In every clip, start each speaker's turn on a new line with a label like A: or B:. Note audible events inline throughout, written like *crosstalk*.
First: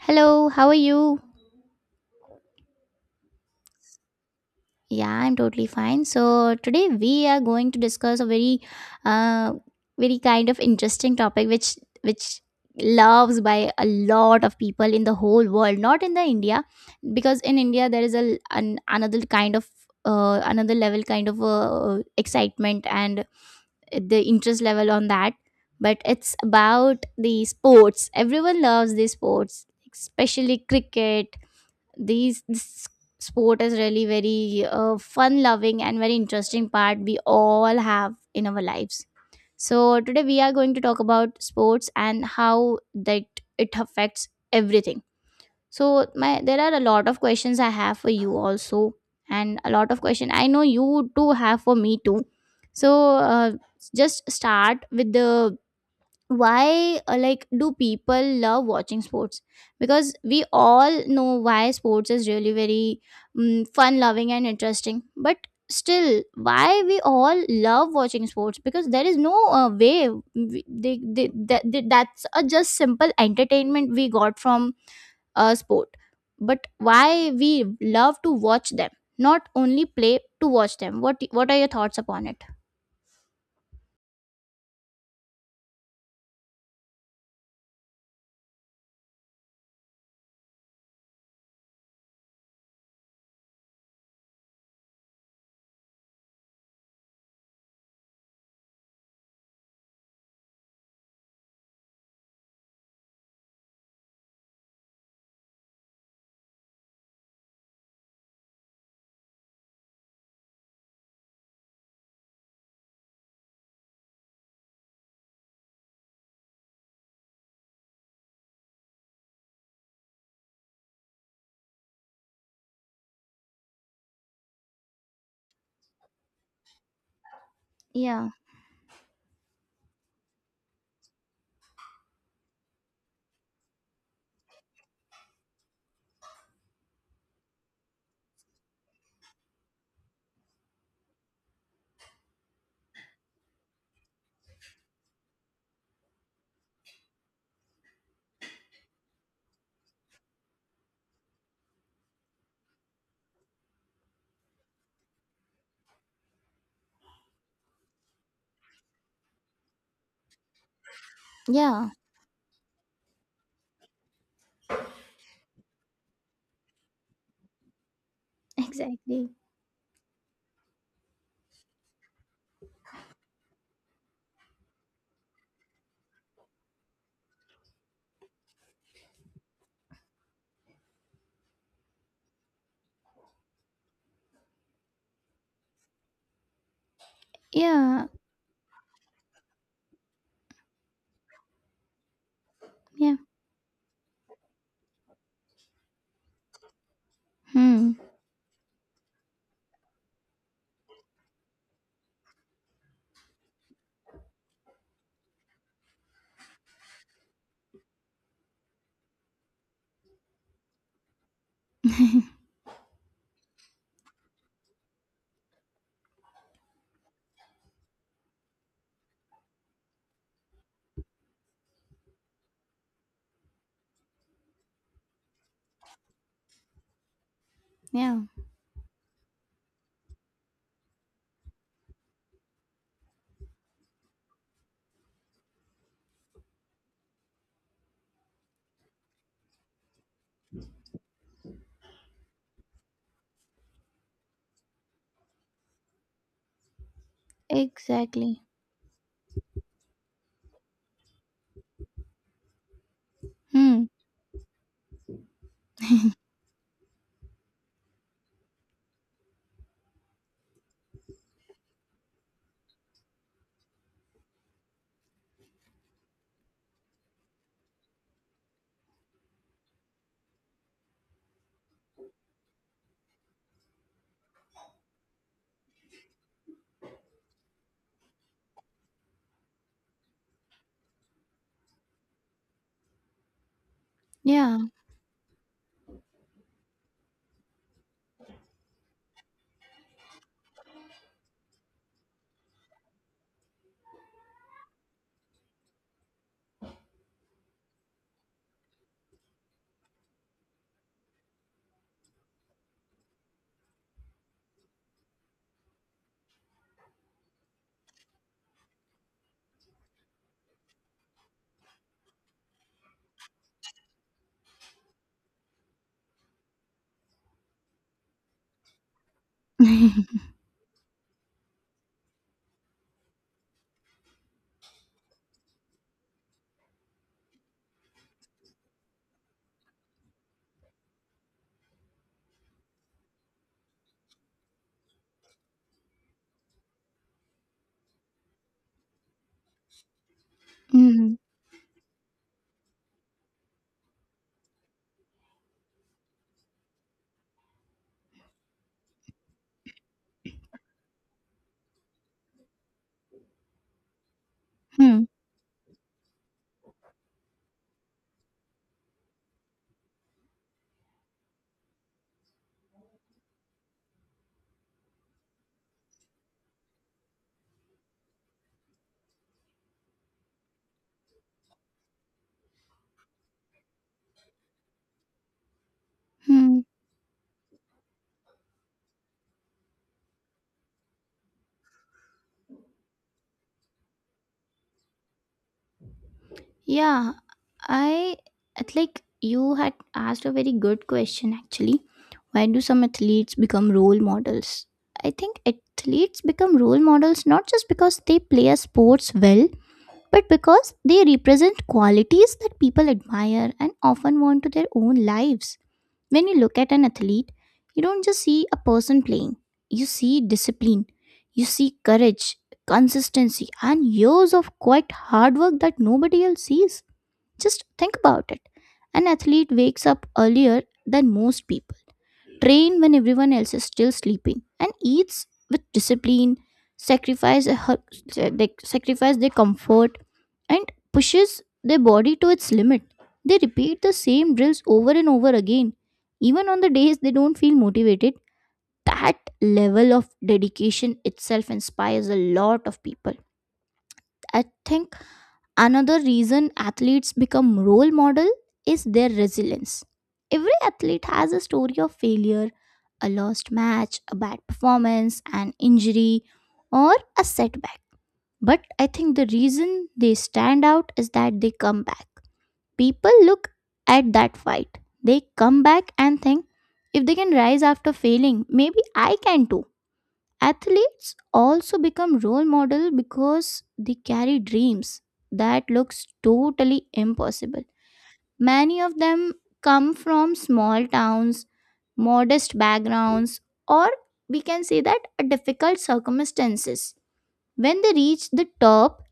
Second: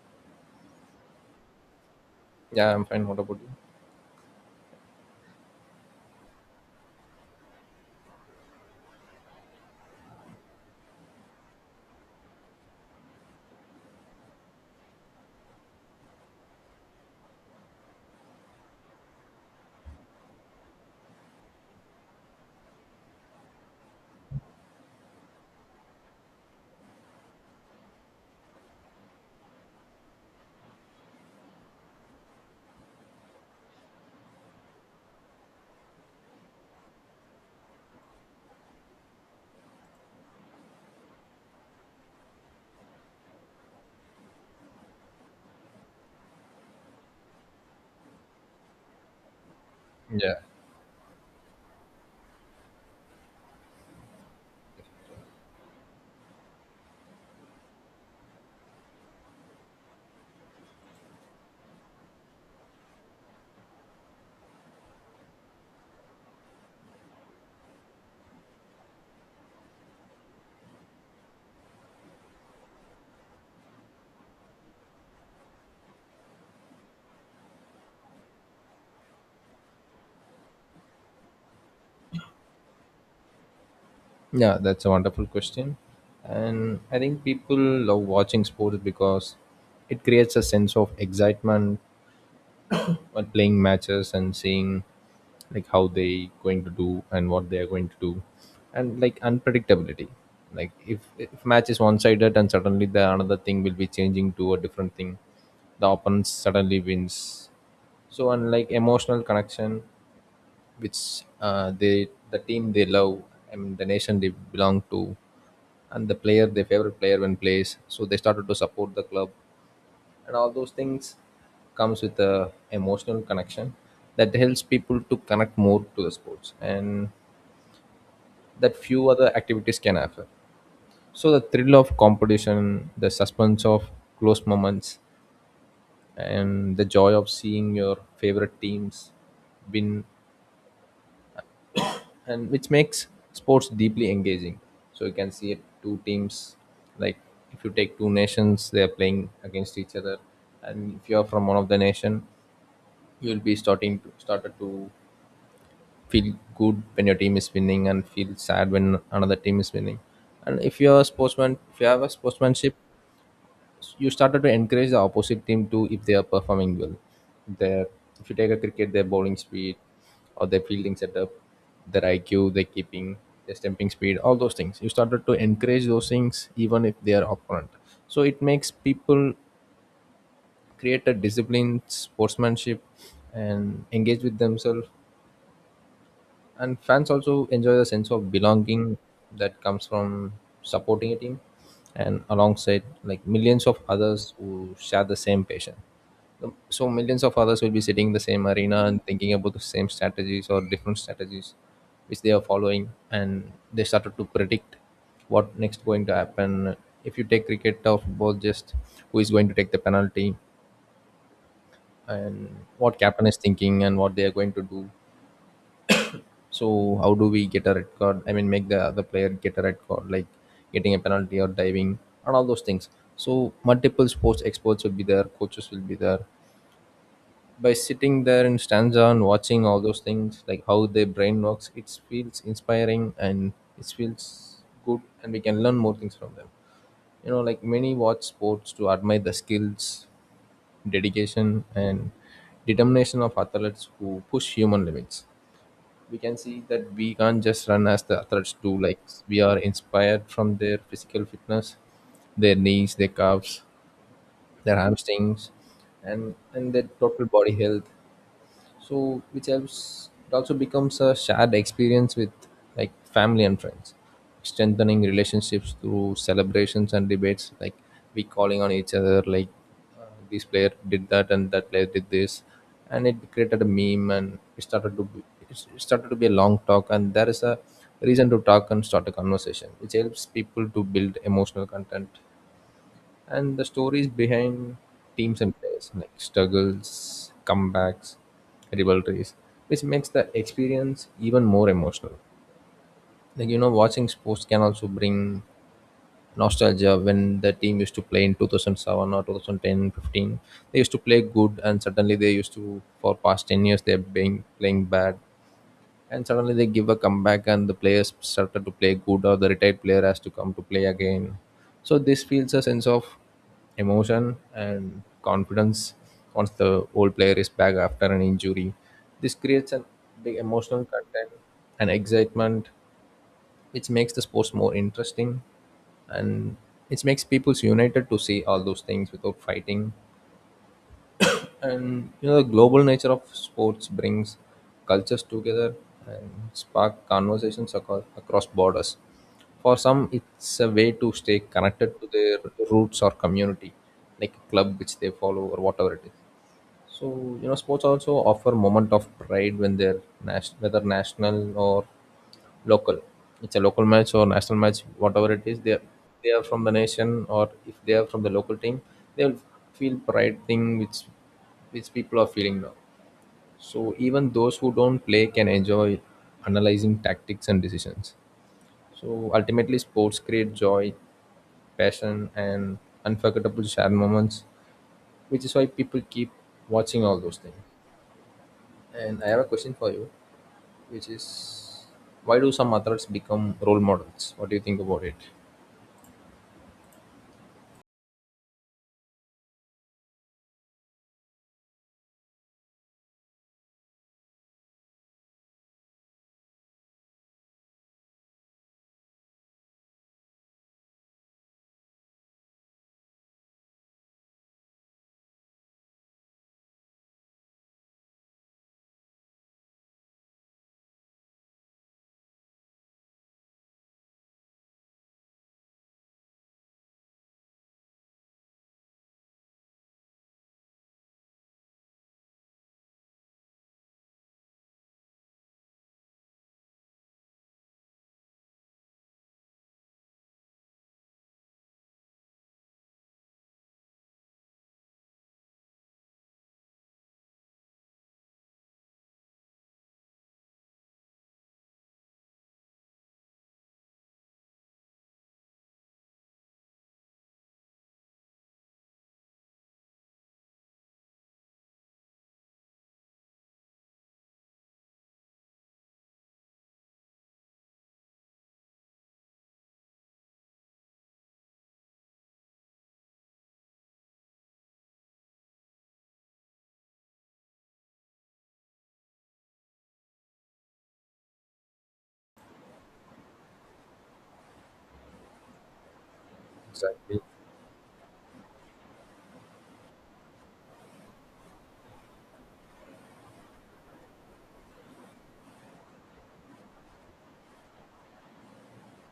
A: Hello, how are you?
B: Yeah, I'm fine. What about you?
A: Yeah, I'm totally fine. So today we are going to discuss a very, uh, very kind of interesting topic, which loves by a lot of people in the whole world, not in the India, because in India there is another kind of another level kind of excitement and the interest level on that. But it's about the sports. Everyone loves the sports, especially cricket these this sport is really very fun loving and very interesting part we all have in our lives. So today we are going to talk about sports and how that it affects everything. So my there are a lot of questions I have for you also, and a lot of question
B: Yeah,
A: I know you too have for me too. So uh, just start with the why, like, do people love watching sports? Because we all know why sports is really very, fun loving and interesting, but still why we all love watching sports? Because there is no way we, they, that they, that's a just simple entertainment we got from a sport. But why we love to watch them, not only play, to watch them? What are your thoughts upon it?
B: yeah, that's a wonderful question. And I think people love watching sports because it creates a sense of excitement *coughs* when playing matches and seeing, like, how they going to do and what they are going to do, and like unpredictability. Like if match is one sided and suddenly the another thing will be changing to a different thing, the opponent suddenly wins. So unlike emotional connection which they, the team they love, and the nation they belong to, and the player, their favorite player, when plays, so they started to support the club and all those things comes with a emotional connection that helps people to connect more to the sports, and
A: Yeah,
B: that few other activities can offer. So the thrill of competition, the suspense of close moments, and the joy of seeing your favorite teams win, and which makes sports deeply engaging. So you can see it, two teams, like, if you take two nations, they are playing against each other, and if you are from one of the nation, you will be starting to, started to feel good when your team is winning and feel sad when another team is winning. And if you are a sportsman, if you
A: yeah,
B: have a sportsmanship, you started to encourage the opposite team too if they are performing well. Their, if you take a cricket, their
A: exactly,
B: bowling speed or their fielding setup, their IQ, their keeping, their stamping speed, all those things. You started to encourage those things even if they are opponent. So it makes people create a disciplined sportsmanship and engage with themselves, and fans also enjoy the
A: yeah,
B: sense of belonging that comes from supporting a team, and alongside,
A: yeah.
B: like, millions of others who share the same passion. So millions of others will be
A: Hmm.
B: sitting in the same arena and thinking about the same strategies or different strategies which they are following, and they started to predict what next going to happen. If you take cricket or football, just who is going to take the penalty, and what captain is thinking and what they are going to do. So how do we get a red card? I mean, make the other player get a red card, like getting a penalty or diving and all those things. So multiple sports experts will be there, coaches will be there. By
A: Yeah.
B: sitting there in stanza and watching all those things, like how their brain works, it feels inspiring, and it feels good, and we can learn more things from them. You know, like many watch sports to admire the skills, dedication, and determination of athletes who push human limits. We can see that we can't just run as the
A: Exactly.
B: athletes do. Like, we are inspired from their physical fitness, their knees, their calves,
A: Hmm.
B: their hamstrings, and their total body health. So which helps, it also becomes a shared experience with, like, family and friends, strengthening relationships through celebrations and debates. Like, we calling on each other, like, uh, this player did that and that player did this, and it created a meme, and it started to be, it started to be a long talk, and there is a reason to talk and start a conversation which helps people to build emotional content and the stories
A: Yeah.
B: behind teams and players, like struggles, comebacks, rivalries, which makes the experience even more emotional. Like, you know, watching sports can also bring nostalgia when the team used to play in 2007 or 2010 15, they used to play good, and suddenly they used to, for past 10 years they've been playing bad, and suddenly they give a comeback and the players started to play good, or the retired player has to come to play again. So this feels a sense of emotion and confidence once the old player is back after an injury. This creates a
A: *laughs*
B: big emotional content and excitement which makes the sports more interesting, and it makes people united to see all those things without fighting. And you know the global nature of sports brings cultures together and spark conversations across borders. For some, it's a way to
A: Hmm.
B: stay connected to their roots or community, like a club which they follow or whatever it is. So, you know, sports also offer moment of pride when they're national, whether national or local. It's a local match or national match,
A: Hmm.
B: whatever it is. They are from the nation, or if they are from the local team, they'll feel pride thing which people are feeling now. So even those who don't play can enjoy analyzing tactics and decisions. So ultimately, sports create joy, passion, and unforgettable shared moments, which is why people keep
A: Hmm.
B: watching all those things. And I have a question for you, which is, why do some authors become role models? What do you think about it?
A: Yeah. I It's like you had asked a very good question actually. Why do some athletes become role models? I think athletes become role models not just because they play a sports well, but because they represent qualities that people admire and often want to their own lives. When you look at an athlete, you don't just see a person playing, you see discipline, you see courage, consistency, and years of quite hard work that nobody else sees. Just think about it. An athlete wakes up earlier than most people, train when everyone else is still sleeping, and eats with discipline, they sacrifice their comfort, and pushes their body to its limit. They repeat the same drills over and over again, even on the days they don't feel motivated. That level of dedication itself inspires a lot of people. I think Another reason athletes become role model is their resilience. Every athlete has a story of failure, a lost match, a bad performance, an injury, or a setback. But I think the reason they stand out is that they come back. People look at that fight. They come back and think, if they can rise after failing, maybe I can too. Athletes also become role model because they carry dreams that looks totally
B: Exactly.
A: impossible. Many of them come from small towns, modest backgrounds, or we can say that a difficult circumstances. When they reach the top,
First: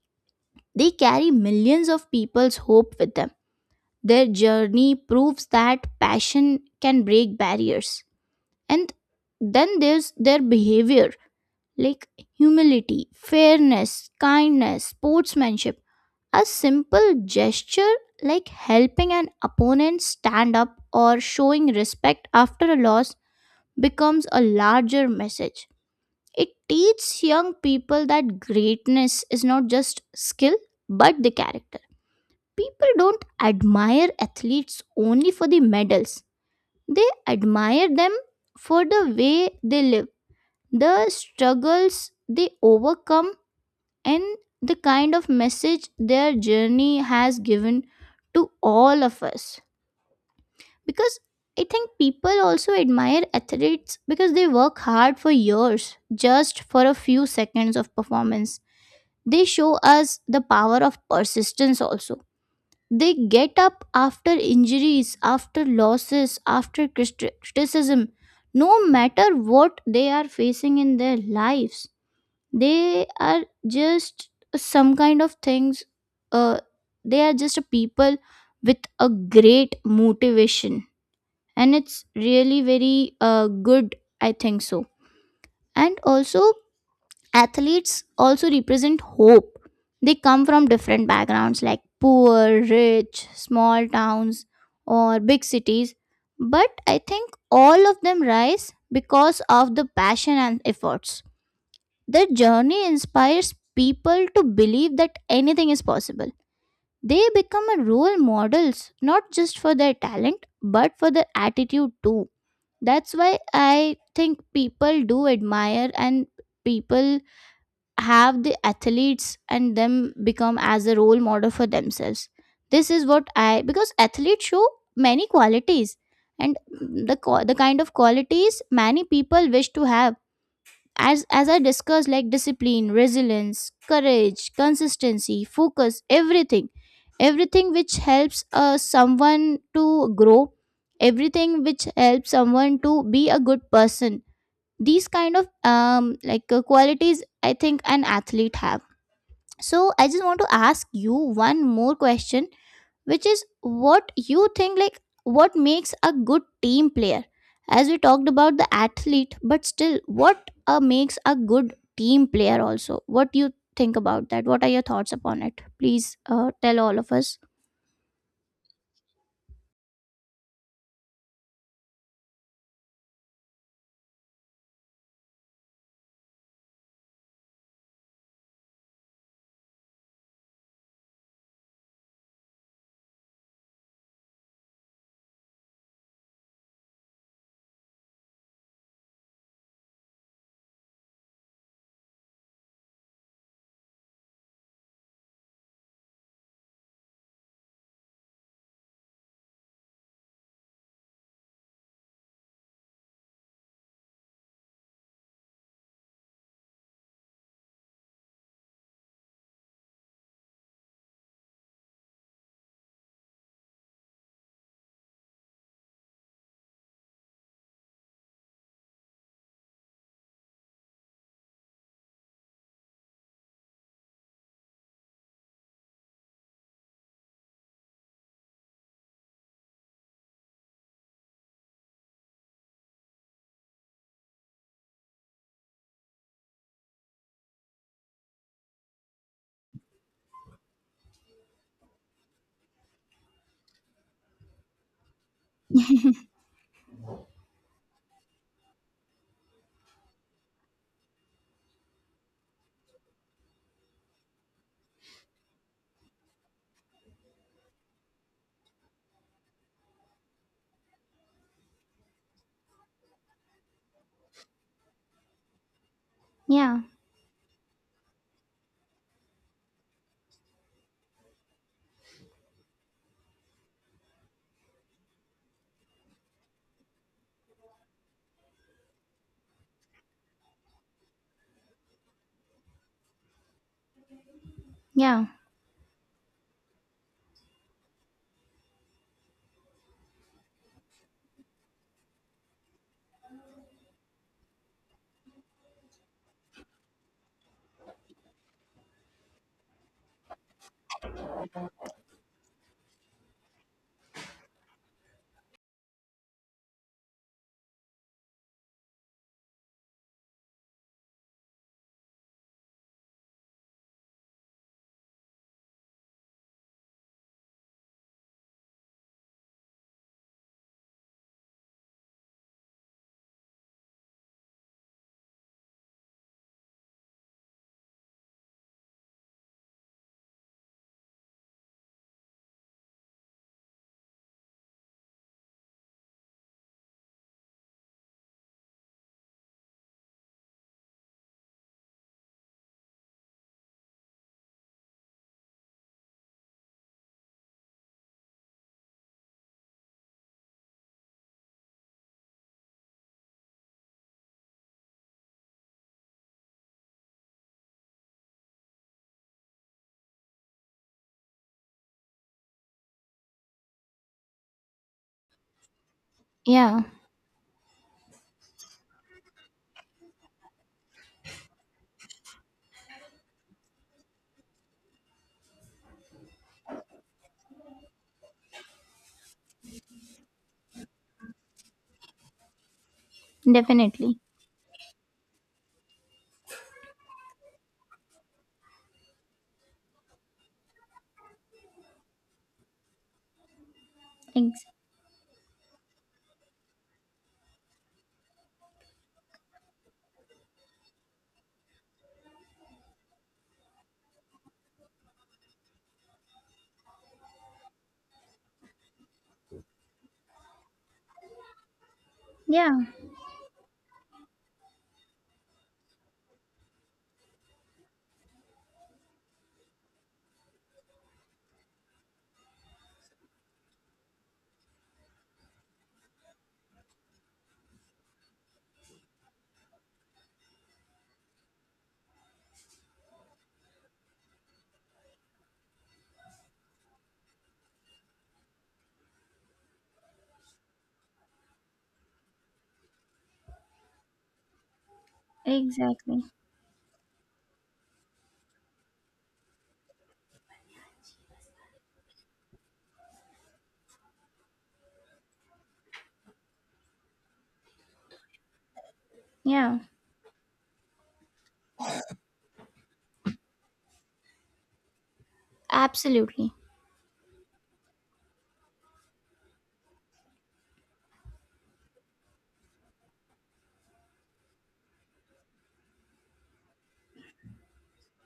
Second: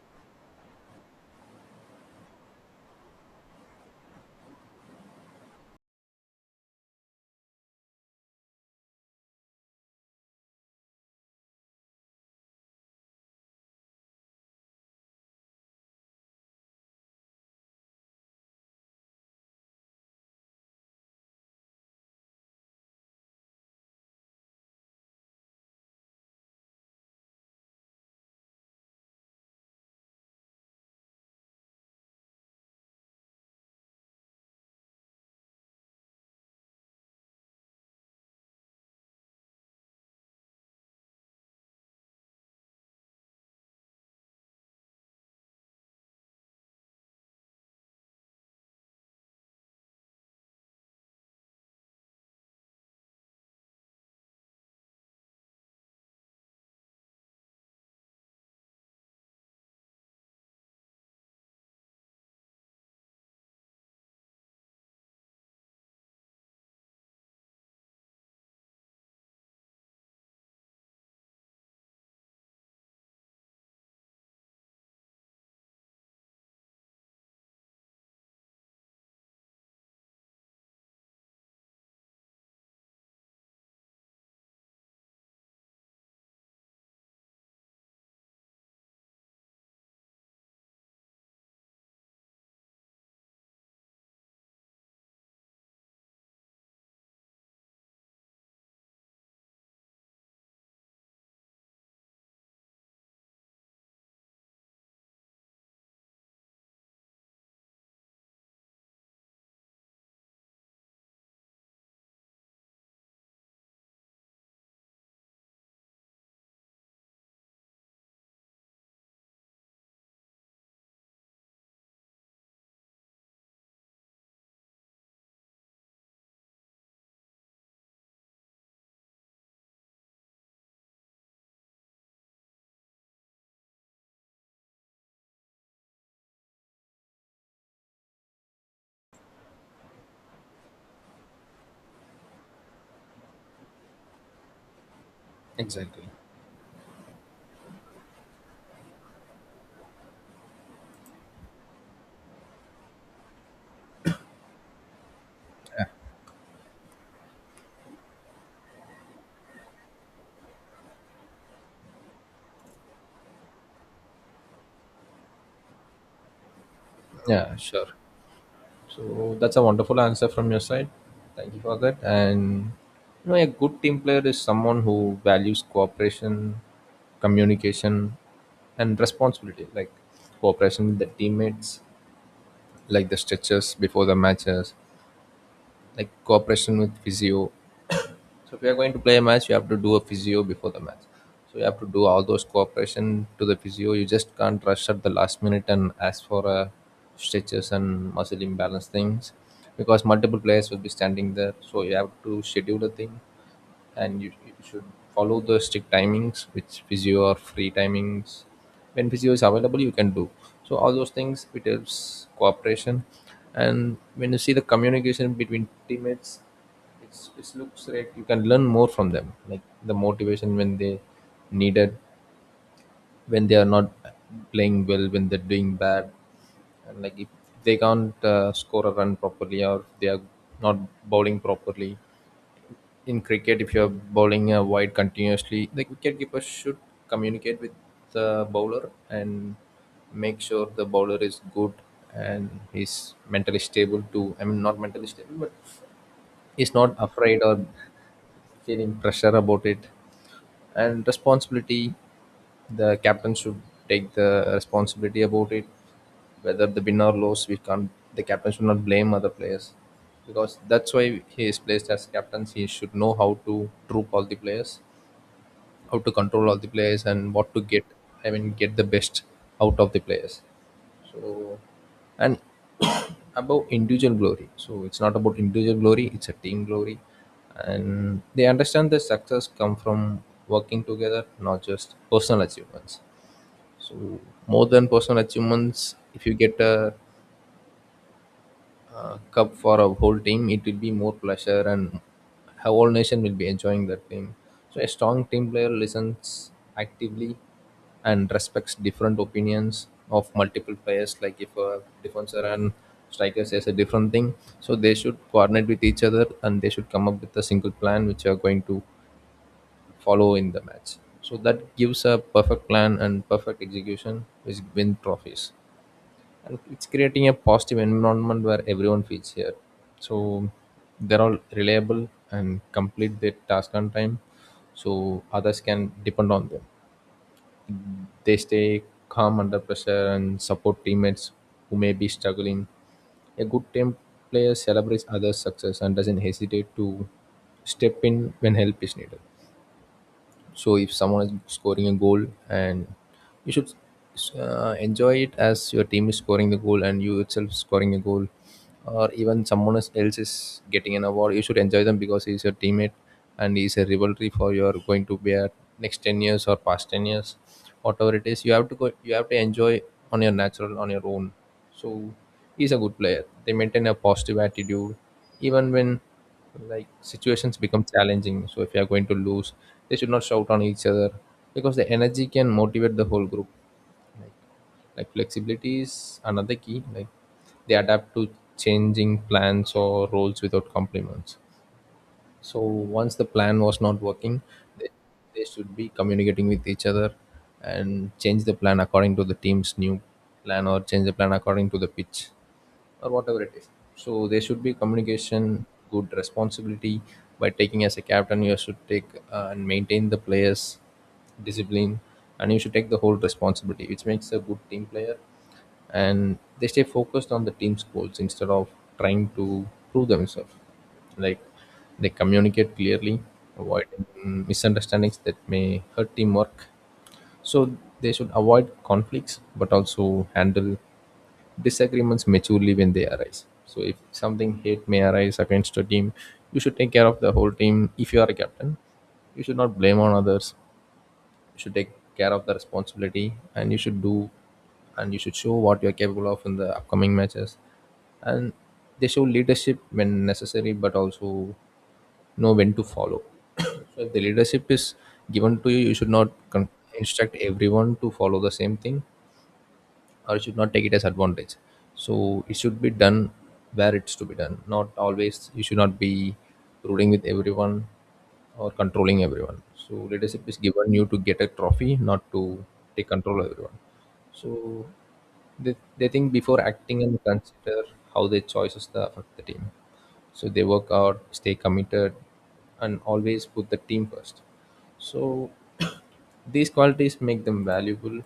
A: they carry millions of people's hope with them. Their journey proves that passion can break barriers. And then there's their behavior, like humility, fairness, kindness, sportsmanship. A simple gesture like helping an opponent stand up or showing respect after a loss becomes a larger message. It teaches young people that greatness is not just skill but the character. People don't admire athletes only for the medals, they admire them for the way they live, the struggles they overcome, and the kind of message their journey has given to all of us. Because I think people also admire athletes because they work hard for years just for a few seconds of performance. They show us the power of persistence also. They get up after injuries, after losses, after criticism, no matter what they are facing in their lives. They are just some kind of things, uh, they are just a people with a great motivation, and it's really very, good, I think so. And also, athletes also represent hope. They come from different backgrounds, like poor, rich, small towns or big cities, but I think all of them rise because of the passion and efforts. Their journey inspires people to believe that anything is possible. They become a role models not just for their talent but for their attitude too. That's why I think people do admire and people have the athletes and them become as a role model for themselves. This is what I, because athletes show many qualities, and the kind of qualities many people wish to have, as I discussed, like discipline, resilience, courage, consistency, focus, everything, everything which helps someone to grow, everything which helps someone to be a good person. These kind of,
B: Exactly.
A: qualities I think an athlete have. So I just want to ask you one more question, which is, what you think, like, what makes a good team player? As we talked about the athlete, but still what makes a good team player also? What do you think about that? What are your thoughts upon it? Please, tell all of us.
B: Yeah, sure. So that's a wonderful answer from your side. Thank you for that. And you know, a good team player is someone who values cooperation, communication, and responsibility, like cooperation with the teammates, like the stretches before the matches, like cooperation with physio. So if you are going to play a match, you have to do a physio before the match. So you have to do all those cooperation to the physio. You just can't rush at the last minute and ask for stretches and muscle imbalance things, because multiple players will be standing there. So you have to schedule the thing, and you should follow the strict timings, which physio or free timings. When physio is available, you can do. So all those things it helps cooperation. And when you see the communication between teammates, it's, it looks like you can learn more from them, like the motivation when they needed, when they are not playing well, when they're doing bad. And like if they can't score a run properly, or they are not bowling properly. In cricket, if you're bowling wide continuously, the wicketkeeper should communicate with the bowler and make sure the bowler is good and he's mentally stable too. I mean, not mentally stable, but he's not afraid or feeling pressure about it. And responsibility, the captain should take the responsibility about it, whether the win or lose. We can't, the captain should not blame other players, because that's why he is placed as captain. He should know how to troop all the players, how to control all the
A: Yeah,
B: players, and what to get, I mean, get the best out of the players. So, and *coughs* *clears throat* about individual glory, so it's not about individual glory, it's a team glory, and they understand that success come from working together, not just personal achievements. So, more than personal
A: yeah,
B: achievements, if you get a cup for a whole team, it will be more pleasure, and how whole nation will be enjoying that team. So a strong team player listens actively and respects different opinions of multiple players. Like if a defender and striker says a different thing, so they should coordinate with each other and they should come up with a single plan which are going to follow in the match. So that gives a perfect plan and perfect execution, which win trophies, and it's creating a positive environment where everyone feels here. So they're all reliable and complete their task on time so others can depend on them. They stay calm under pressure and support teammates who may be struggling. A good team player celebrates others success and doesn't hesitate to step in when help is needed. So if someone is scoring a goal, and you should enjoy it as your team is scoring the goal and you itself scoring a goal, or even someone else is getting an award, you should enjoy them because he is your teammate, and he is a rivalry for your going to be at next 10 years or past 10 years, whatever it is. You have to go, you have to enjoy on your natural, on your own. So he's a good player. They maintain a positive attitude even when,
A: yeah,
B: like, situations become challenging. So if you are going to lose, they should not shout on each other, because the energy can motivate the whole group. Like, like flexibility is another key. Like, they adapt to changing plans or roles without compliments. So once the plan was not
A: definitely.
B: working, they, they should be communicating with each other and change the plan according to the team's new plan, or change the plan according to the pitch or whatever it is. So there should
A: Ex-
B: be communication, good responsibility by taking as a captain. You should take and maintain the players' discipline, and you should take the whole responsibility, which makes a good team player. And they stay focused on the team's goals instead of trying to prove themselves. Like, they communicate
A: yeah,
B: clearly, avoid misunderstandings that may hurt teamwork. So they should avoid conflicts, but also handle disagreements maturely when they arise. So if something hate may arise against your team, you should take care of the whole team. If you are a captain, you should not blame on others. You should take care of the responsibility, and you should do, and you should show what you are capable of in the upcoming matches. And they show leadership when necessary, but also know when to follow. *coughs* So if the leadership is given to you, you should
A: exactly,
B: not instruct everyone to follow the same thing, or should not take it as advantage. So it should be done where it's to be done. Not always you should not be ruling with everyone or controlling everyone.
A: yeah,
B: So leadership is given you to get a trophy, not to take control of everyone. So they think
A: absolutely,
B: before acting and consider how their choices affect the team. So they work out, stay committed, and always put the team first. So *coughs* *clears throat* these qualities make them valuable,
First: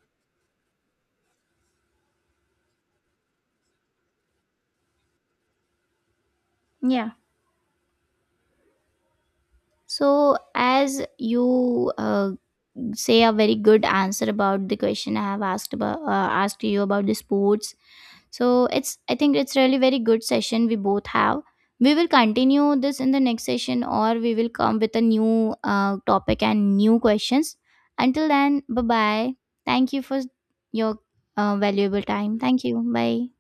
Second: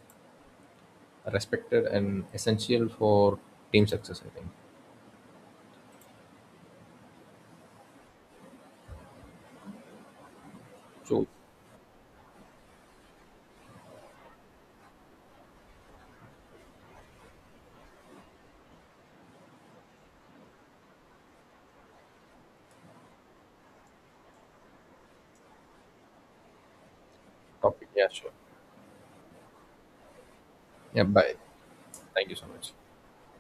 B: respected, and essential for team success, I think.
A: yeah. So, as
B: So,
A: you, say a very good answer about the question I have asked about, asked you about the sports. So it's, I think it's really very good session we both have. We will continue this in the next session, or we will come with a new topic and new questions.
B: topic, yeah,
A: Until
B: sure.
A: then, bye bye. Thank you for your,
B: Yeah, bye.
A: valuable
B: Thank you
A: time.
B: so
A: Thank
B: much.
A: you. Bye.